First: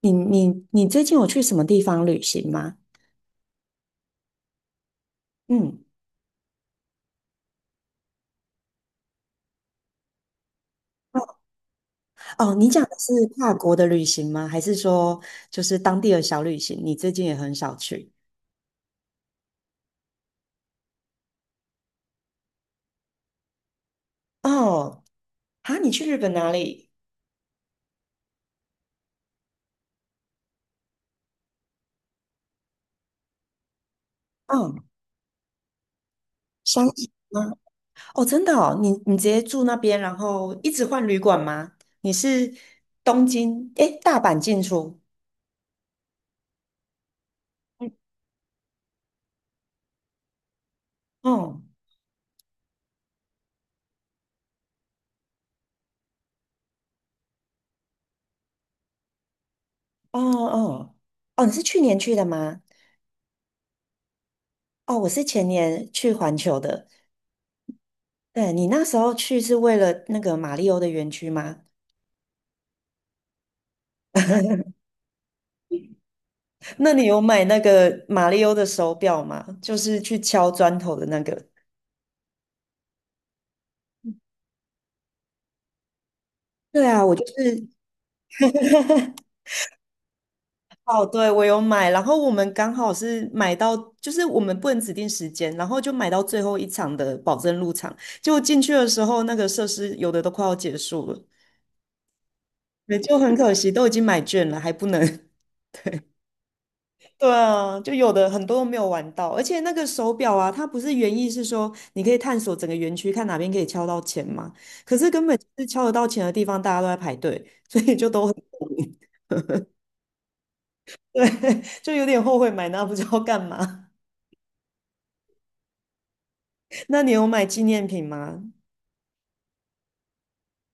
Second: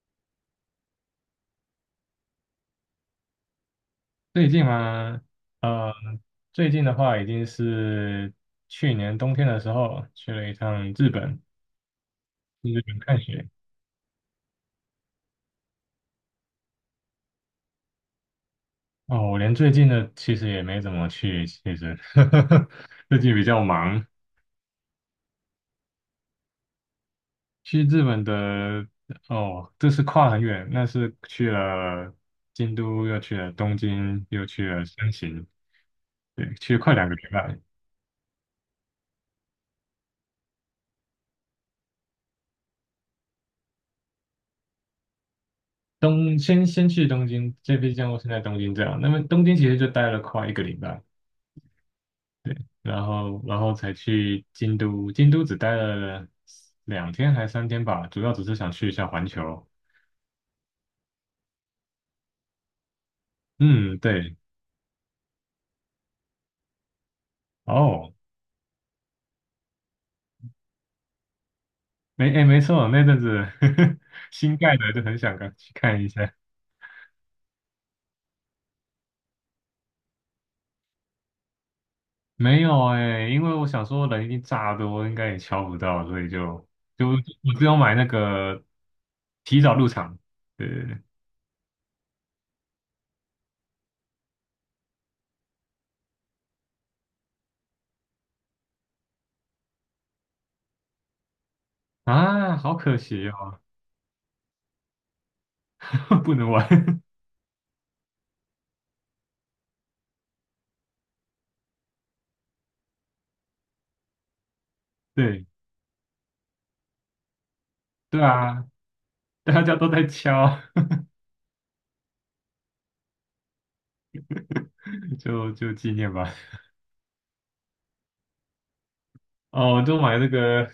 你最近有去什么地方旅行吗？最近吗？嗯。最近的话，已经是去年冬天的时候去了一趟日本，哦，你去讲日的本是看雪。跨国的旅行吗？还是说就是当地的小旅行？你最近也很少去哦，我连最近的其实也没怎么去，其实 最近比较忙。哦？啊，你去日本哪里？去日本的哦，这是跨很远，那是去了京都，又去了东京，又去嗯，了山形，对，去了山快两形个礼吗？拜。哦，真的哦，你直接住那边，然后一直换旅馆吗？你是东京，诶，大阪进出？先去东京，这嗯，边像我是在东京这样，那么东京其实就待了快1个礼拜。哦然后才去京都，京都只待了2天还3天吧，主要只是想去一下环球。哦哦，哦，你是去年去的吗？嗯，对，哦，我是前年去环球的。哦，对，你那时候去是为了那个马里欧的园区吗？没，哎，没错，那阵子 新盖的就很想看去看一下。那你有买那个马里欧的手表吗？就是去敲砖头的那个。没有哎，因为我想说人已经炸多，应该也敲不到，所以对啊，我就我只是。有买那个提早入场。对对对，哦，对，我有买，然后我们刚好是买到，就是我们不能指定时间，然后就买到最后一场的保证入场，就果进去的时候，那个设施有的都快要结束了。啊，好可对，就惜很可哦，惜，都已经买券了，还不能。不能玩。对啊，就有的很多都没有玩到，而且那个手表啊，它不是原意是说你可以探索整个园区，看哪边可以敲到钱嘛。可是根本就对是敲得到钱的地方，大家都在排队，所以就对都很 啊，大家都在敲，对，就有点后悔买那不知道干嘛。就纪念吧。那你有买纪念品吗？哦，我就买那个，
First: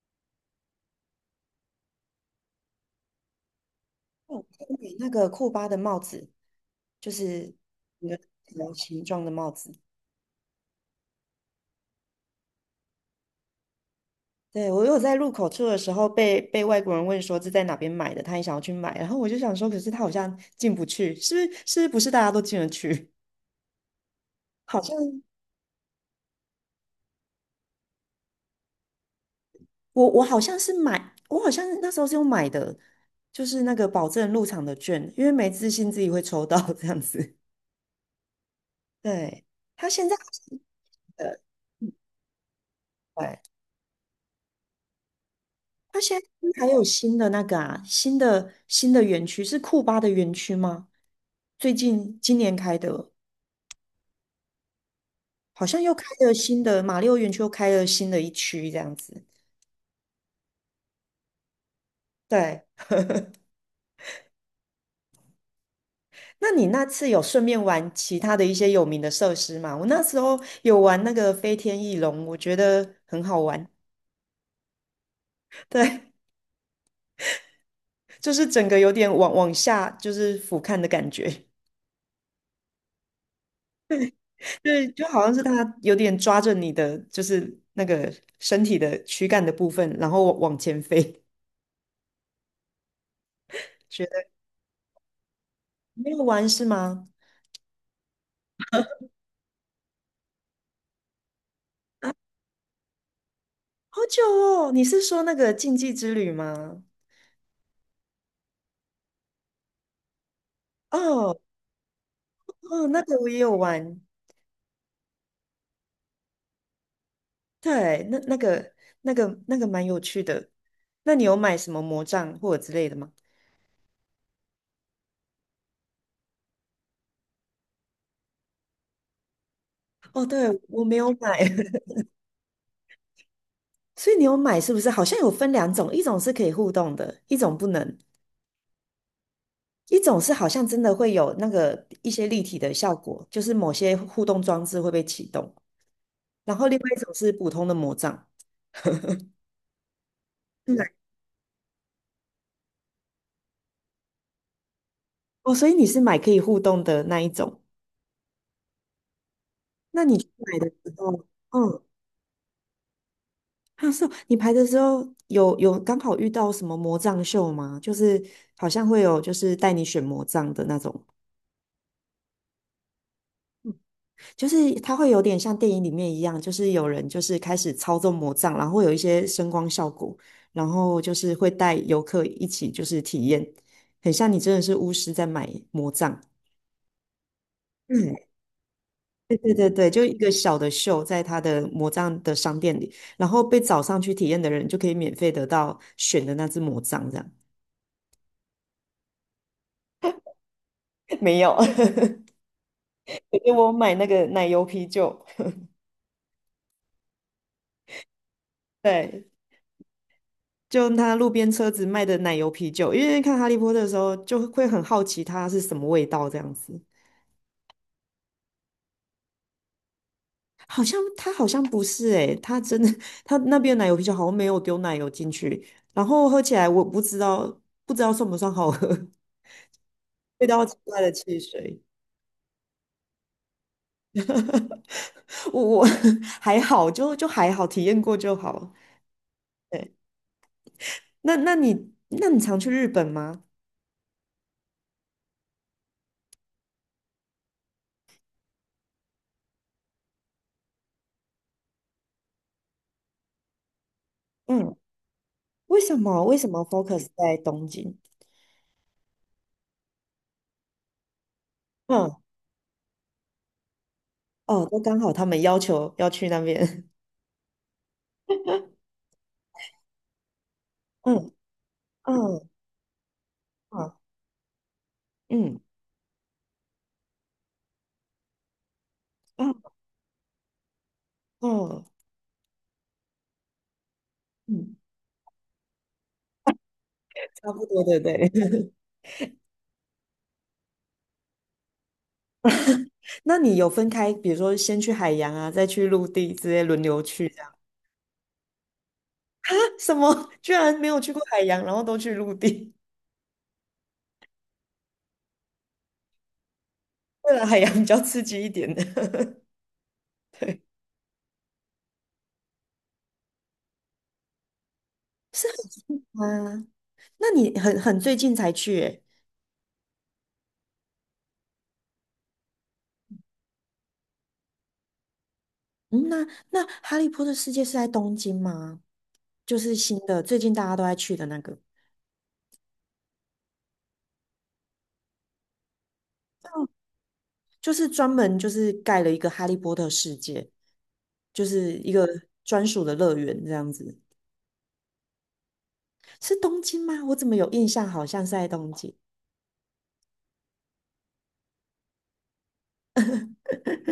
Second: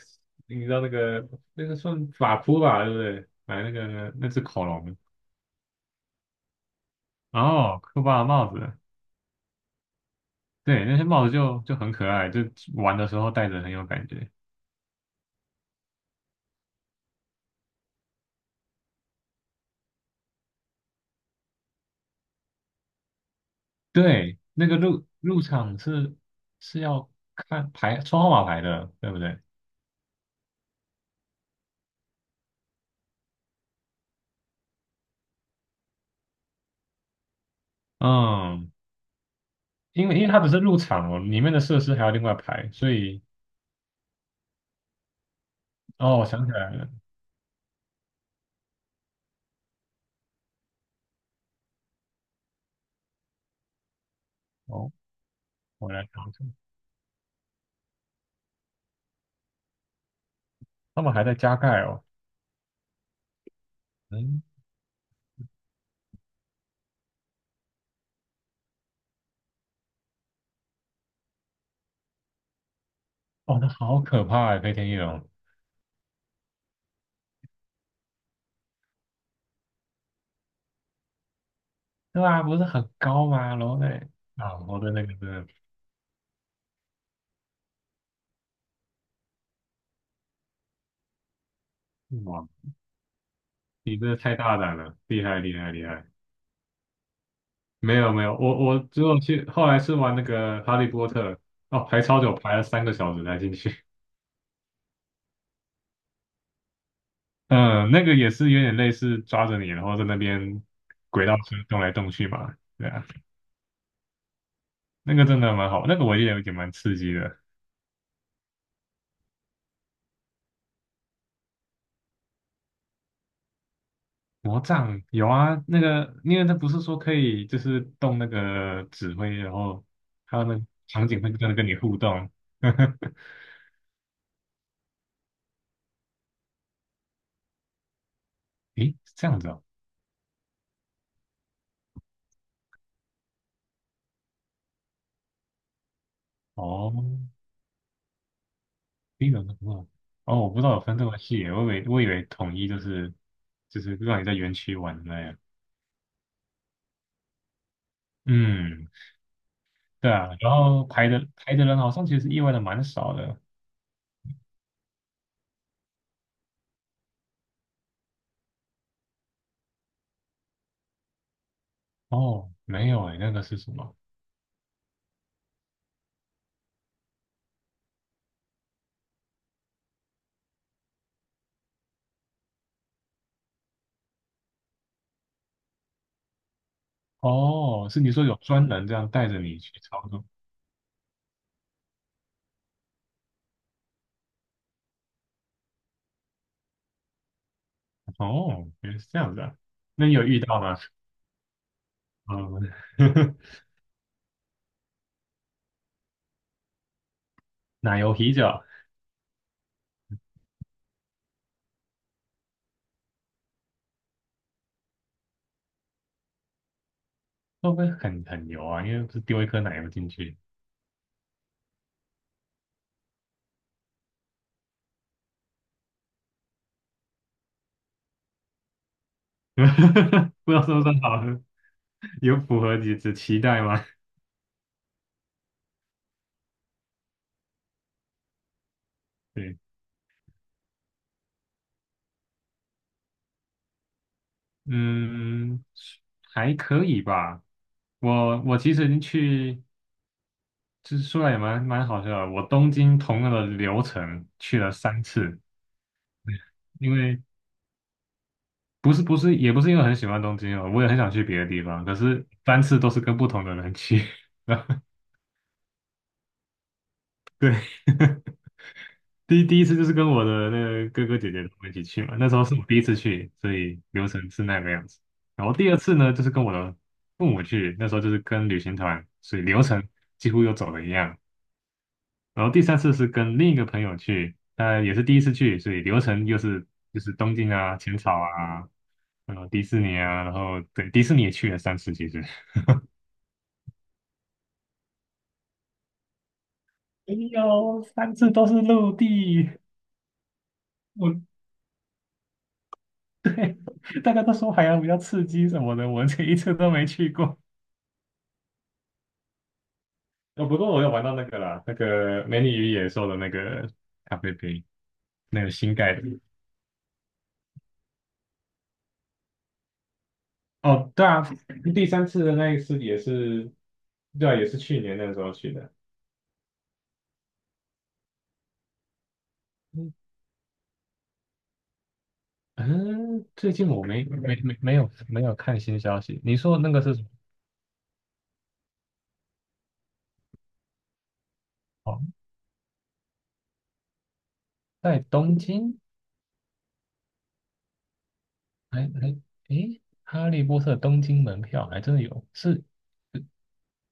你知道那个算法扑吧，对不对？买那个那我只恐买龙，那个库巴的帽子，就是哦，酷科一个巴的帽条子，形状的帽子。对，那些帽子就很可爱，就玩的时候戴着很有感觉。对，我有在入口处的时候被外国人问说是在哪边买的，他也想要去买，然后我就想说，可是他好像进不去，是不是？是不是大家都进得去？对，那个好像入场是要看牌抽号码牌的，对不对？我好像是买，我好像那时候是有买的，就是那个保证入场的券，因为没自信自己会抽到这样子。嗯，对，他现因为在好因为它不像是入场哦，呃，里面的设施还要另外排，所以对，他哦，现在我想起还来有了，新的那个啊，新的园区是库巴的园区吗？最近今年开的。哦，好像我又开来查了查，新的马六园区，又开了新的一区这样子。他们还在加盖哦，对，嗯，那你那次有顺便玩其他的一些有名的设施吗？我那时候有玩那个飞天翼龙，我觉得很好哦，玩。那好可怕哎，飞天翼龙。对，就是整个有点往下就是俯瞰的感觉。对啊，不是很高吗？楼内啊，我对，的那就个真好像是的，它有点抓着你的就是那个身体的躯干的部分，然后往前飞。哇，你觉真的得太大胆了，厉害厉害厉害！没有玩是吗？没有没有，我只有去，后来是玩那个《哈利波特》，哦，排超久，排了3个小时才进去。好久哦，你是说那个禁忌之旅吗？嗯，那个也是有点类似抓着你，然后在那边轨道哦。车动来动去嘛。哦，对那啊，个我也有玩。那个真的蛮好，那个我也有点蛮刺激的。对，那个蛮有趣的。那你有买什么魔杖或者之类的吗？魔杖有啊，那个因为它不是说可以就是动那个指挥，然后哦，还有对，那个我没场有景会买。跟你互动。所以你有买是不是？好像有分两种，一种是可以互动的，一种不能，诶，是这样子啊，一种是好像真的会有那个一些立体的效果，就是某些互动装置会被启动，然后另外哦，一种是普通的魔杖。第一个是不哦，我不知道有对，分这么细耶我以为统一就是让你在园区玩的那样，哦，所以你是买可以互动的那一种。嗯，那对你去啊，然买的后时排候。的排的人嗯。好像其实意外的蛮少的，啊，是哦，你排的时候有刚好遇到什么魔杖秀吗？就是好像会有就是带你选魔杖的那种，哦，没有诶，那个是什么？就是它会有点像电影里面一样，就是有人就是开始操纵魔杖，然后会有一些声光效果，然后就是会带游客一起就是体验，很像你真的是巫师在买魔杖。哦，是你嗯，说有专人这样带对着对你对去对，就操一作，个小的秀在他的魔杖的商店里，然后被找上去体验的人就可以免费得到选的那只魔杖，这样。哦，原来是这样子啊，那你有遇到吗？没有。嗯，给我买那个奶油啤酒。奶油啤酒对，就他路边车子卖的奶油啤酒，因为看《哈利波特》的时候就会很好奇它是什么味道这样子。会不会很油啊？因为不是丢一颗奶油进去，好像它好像不是诶、它真的它那边的奶油啤酒好像没有丢奶油进去，然后喝起来我不知道算不算好喝。味不知道道是奇不是怪很的好汽喝。水，有符合你的期待吗？我 还好，就还好，体验过就好。对，对，那你常去日本吗？嗯，还可以吧。我其实去，就是说来也蛮好笑的。我东京同样的流程去了嗯，三次，为什么 因 focus 为在东京？不是也不是因为很喜欢东京哦，我也很想去别的地方，可嗯，是三次都是跟不同的人去。哦，都 刚好他们要求要去那边。对，第一次就是跟我的那个哥哥姐嗯姐他们一起去嘛，那时候嗯是我第一次去，所以流嗯程是那个样子。然后嗯第二次呢，就是跟我的父母去，那时候就是跟旅行团，所以流程几乎又走了一样。嗯然后第三次是跟另一个朋友去，嗯，他也是第一次去，所以流程又是就是东京差不啊、多，浅对草对。啊，然后迪士尼啊，然后对迪士尼也去了三次，其实。那你有分开，比如说先去海洋啊，再去陆地，直接轮流哎去这样？呦，三次都是陆地，什么？居然没有去我过海洋，然后都去陆地？大家都说海洋比较刺激什么的，我这一次都没去 为过。了海洋比较刺激一点的。哦，不对，过我有玩到那个啦，那个《美女与野兽》的那个咖啡杯，那是个新盖很的。啊。那你很最近才去诶？哦，对啊，第三次的那一次也是，对啊，也是去年那个时候去的。嗯，那《哈利波特》世界是在东京吗？就是嗯，新的，最近大家都在去的那个。嗯啊最近我没有看新消息。你说的那个是什么？就是专门就是盖了一个哈利波特世界，就是一哦，个专属的乐园这样子。在东京？是东京吗？我怎么有印象好像是在东还京？还诶，哈利波特东京门票还真的有，是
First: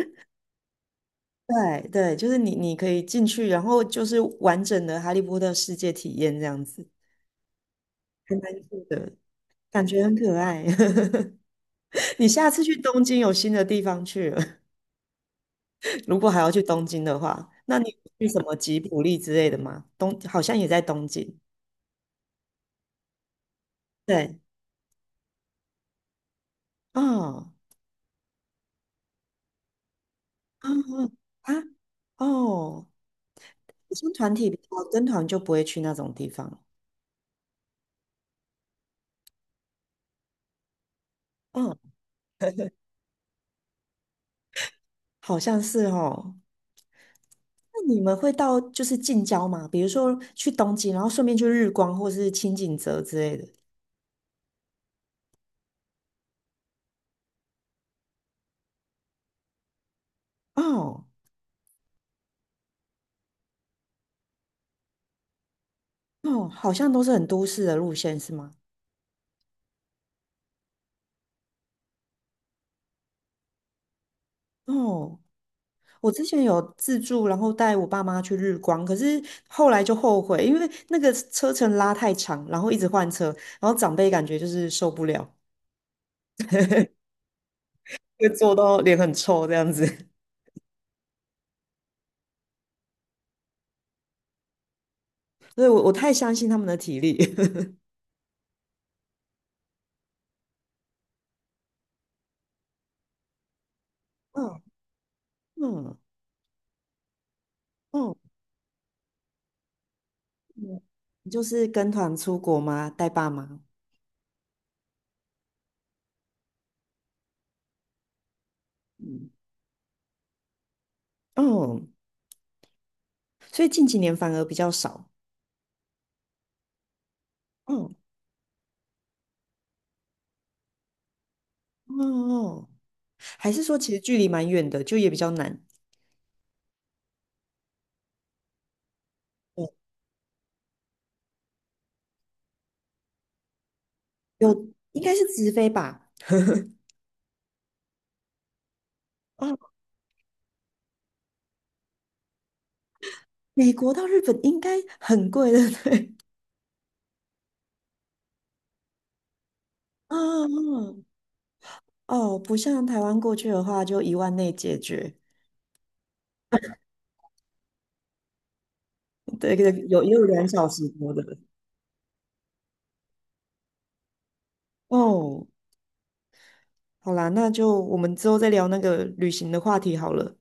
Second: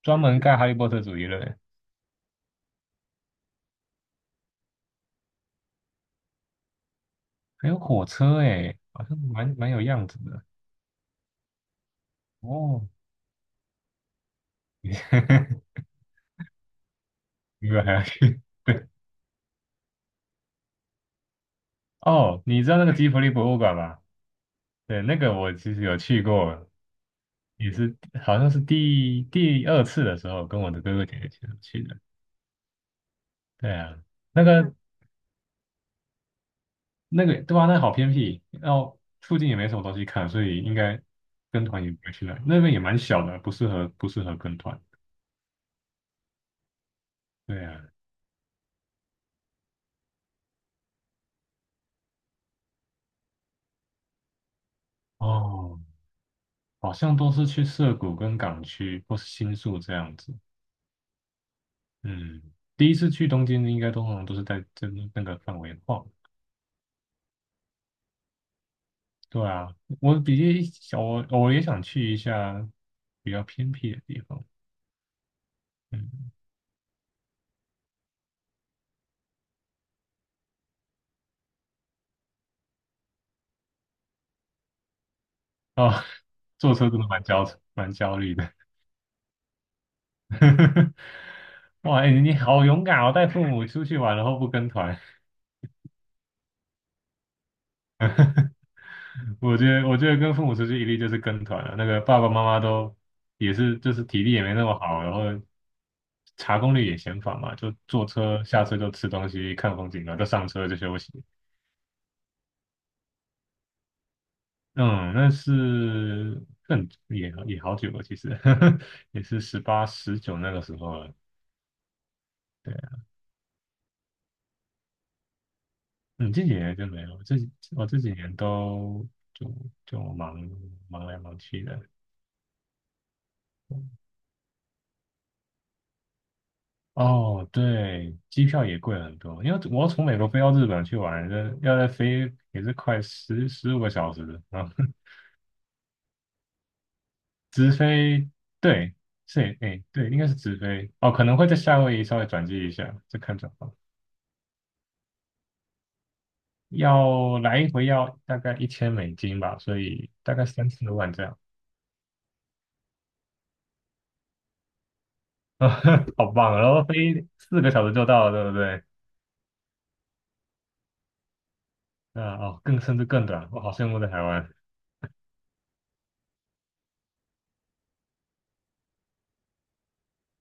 专门盖哈利波特主题的，园，对对，就是你可以进去，然后就是完整的哈利波特世界体验这样子，还有火还车蛮诶，酷好的，像蛮有感觉样很子可的。爱。你下次去哦，东京有新的地方去了。你 如果还要去东京的话，你那们你还要有去什去？么吉卜力之类的吗？东好像也在东京。哦，你知道那个吉卜力博物馆吗？对。对，那个我其实有去过，哦。也是好像是第二次的时候，跟啊我的哥哥姐姐去啊去的。哦，对我啊，像团那体比个较跟团就不会去那种地方。对啊，那好偏僻，然后附近也没什么东西看，所以应该跟嗯，团也不会去那里，那边也蛮小的，不适合跟团。好像是哦。对啊，那你们会到就是近郊吗？比如说去东京，然后顺便去日光或是清景泽之类的。哦，好像都是去涩谷跟港区或是新宿这样子。哦嗯，第一次去东京应该通常都是在这那个范围晃。哦，好像都是很都市的路线是吗？对啊，我比较想，我我也想去一下比较偏僻的地方。哦，我之嗯，前有自助，然后带我爸妈去日光，可是后来就后悔，因为那个车程拉太长，然后一直换车，然后长辈感觉就是受不了，啊、坐车真的蛮焦会虑的。坐到脸很臭这样子。哇，哎、你好勇敢哦，带父母出去玩，然后不跟团。所以我太相信他们的体力。我觉得，跟父母出去一定就是跟团了。那个爸爸妈妈都也是，就是体力也没嗯那么好，然后嗯查攻略也嫌烦嘛，就坐嗯，车下车就吃东西、看风景，然后就上车就嗯休息。你就是跟团出国吗？带爸妈？嗯，那是更也好久了，其实 也嗯是18、19那个时候了。嗯，对，所以近几年反而比较少。嗯，这几年就没有，我嗯这几年都就就忙来忙去的。嗯嗯，还是说其实距离蛮远的，就也比较难。哦，对，机票也贵很多，因为嗯，我要从美国飞到日本去玩，要再飞也是快十五个小时有啊，然后 应该是直飞吧？直飞，对，哦，是，哎，对，应该是直飞，哦，可能会在夏威夷稍微转机一下，再看状况。美国到日本应该很贵的，对。要来一回要大概1000美金吧，所 以大嗯概三多嗯万这样，哦，不像台湾过去的话，就1万内解决。好棒啊！然后飞4个小时就到了，对不对？对对，有也有2小时多的。啊哦，更甚至更短，我好羡慕在台湾。哦，好啦，那就我们之后再聊那个旅行的话题好了。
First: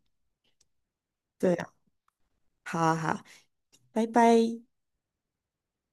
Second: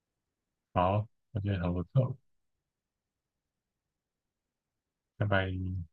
好，我觉对得啊，很不错，好啊，好啊，拜拜。拜拜。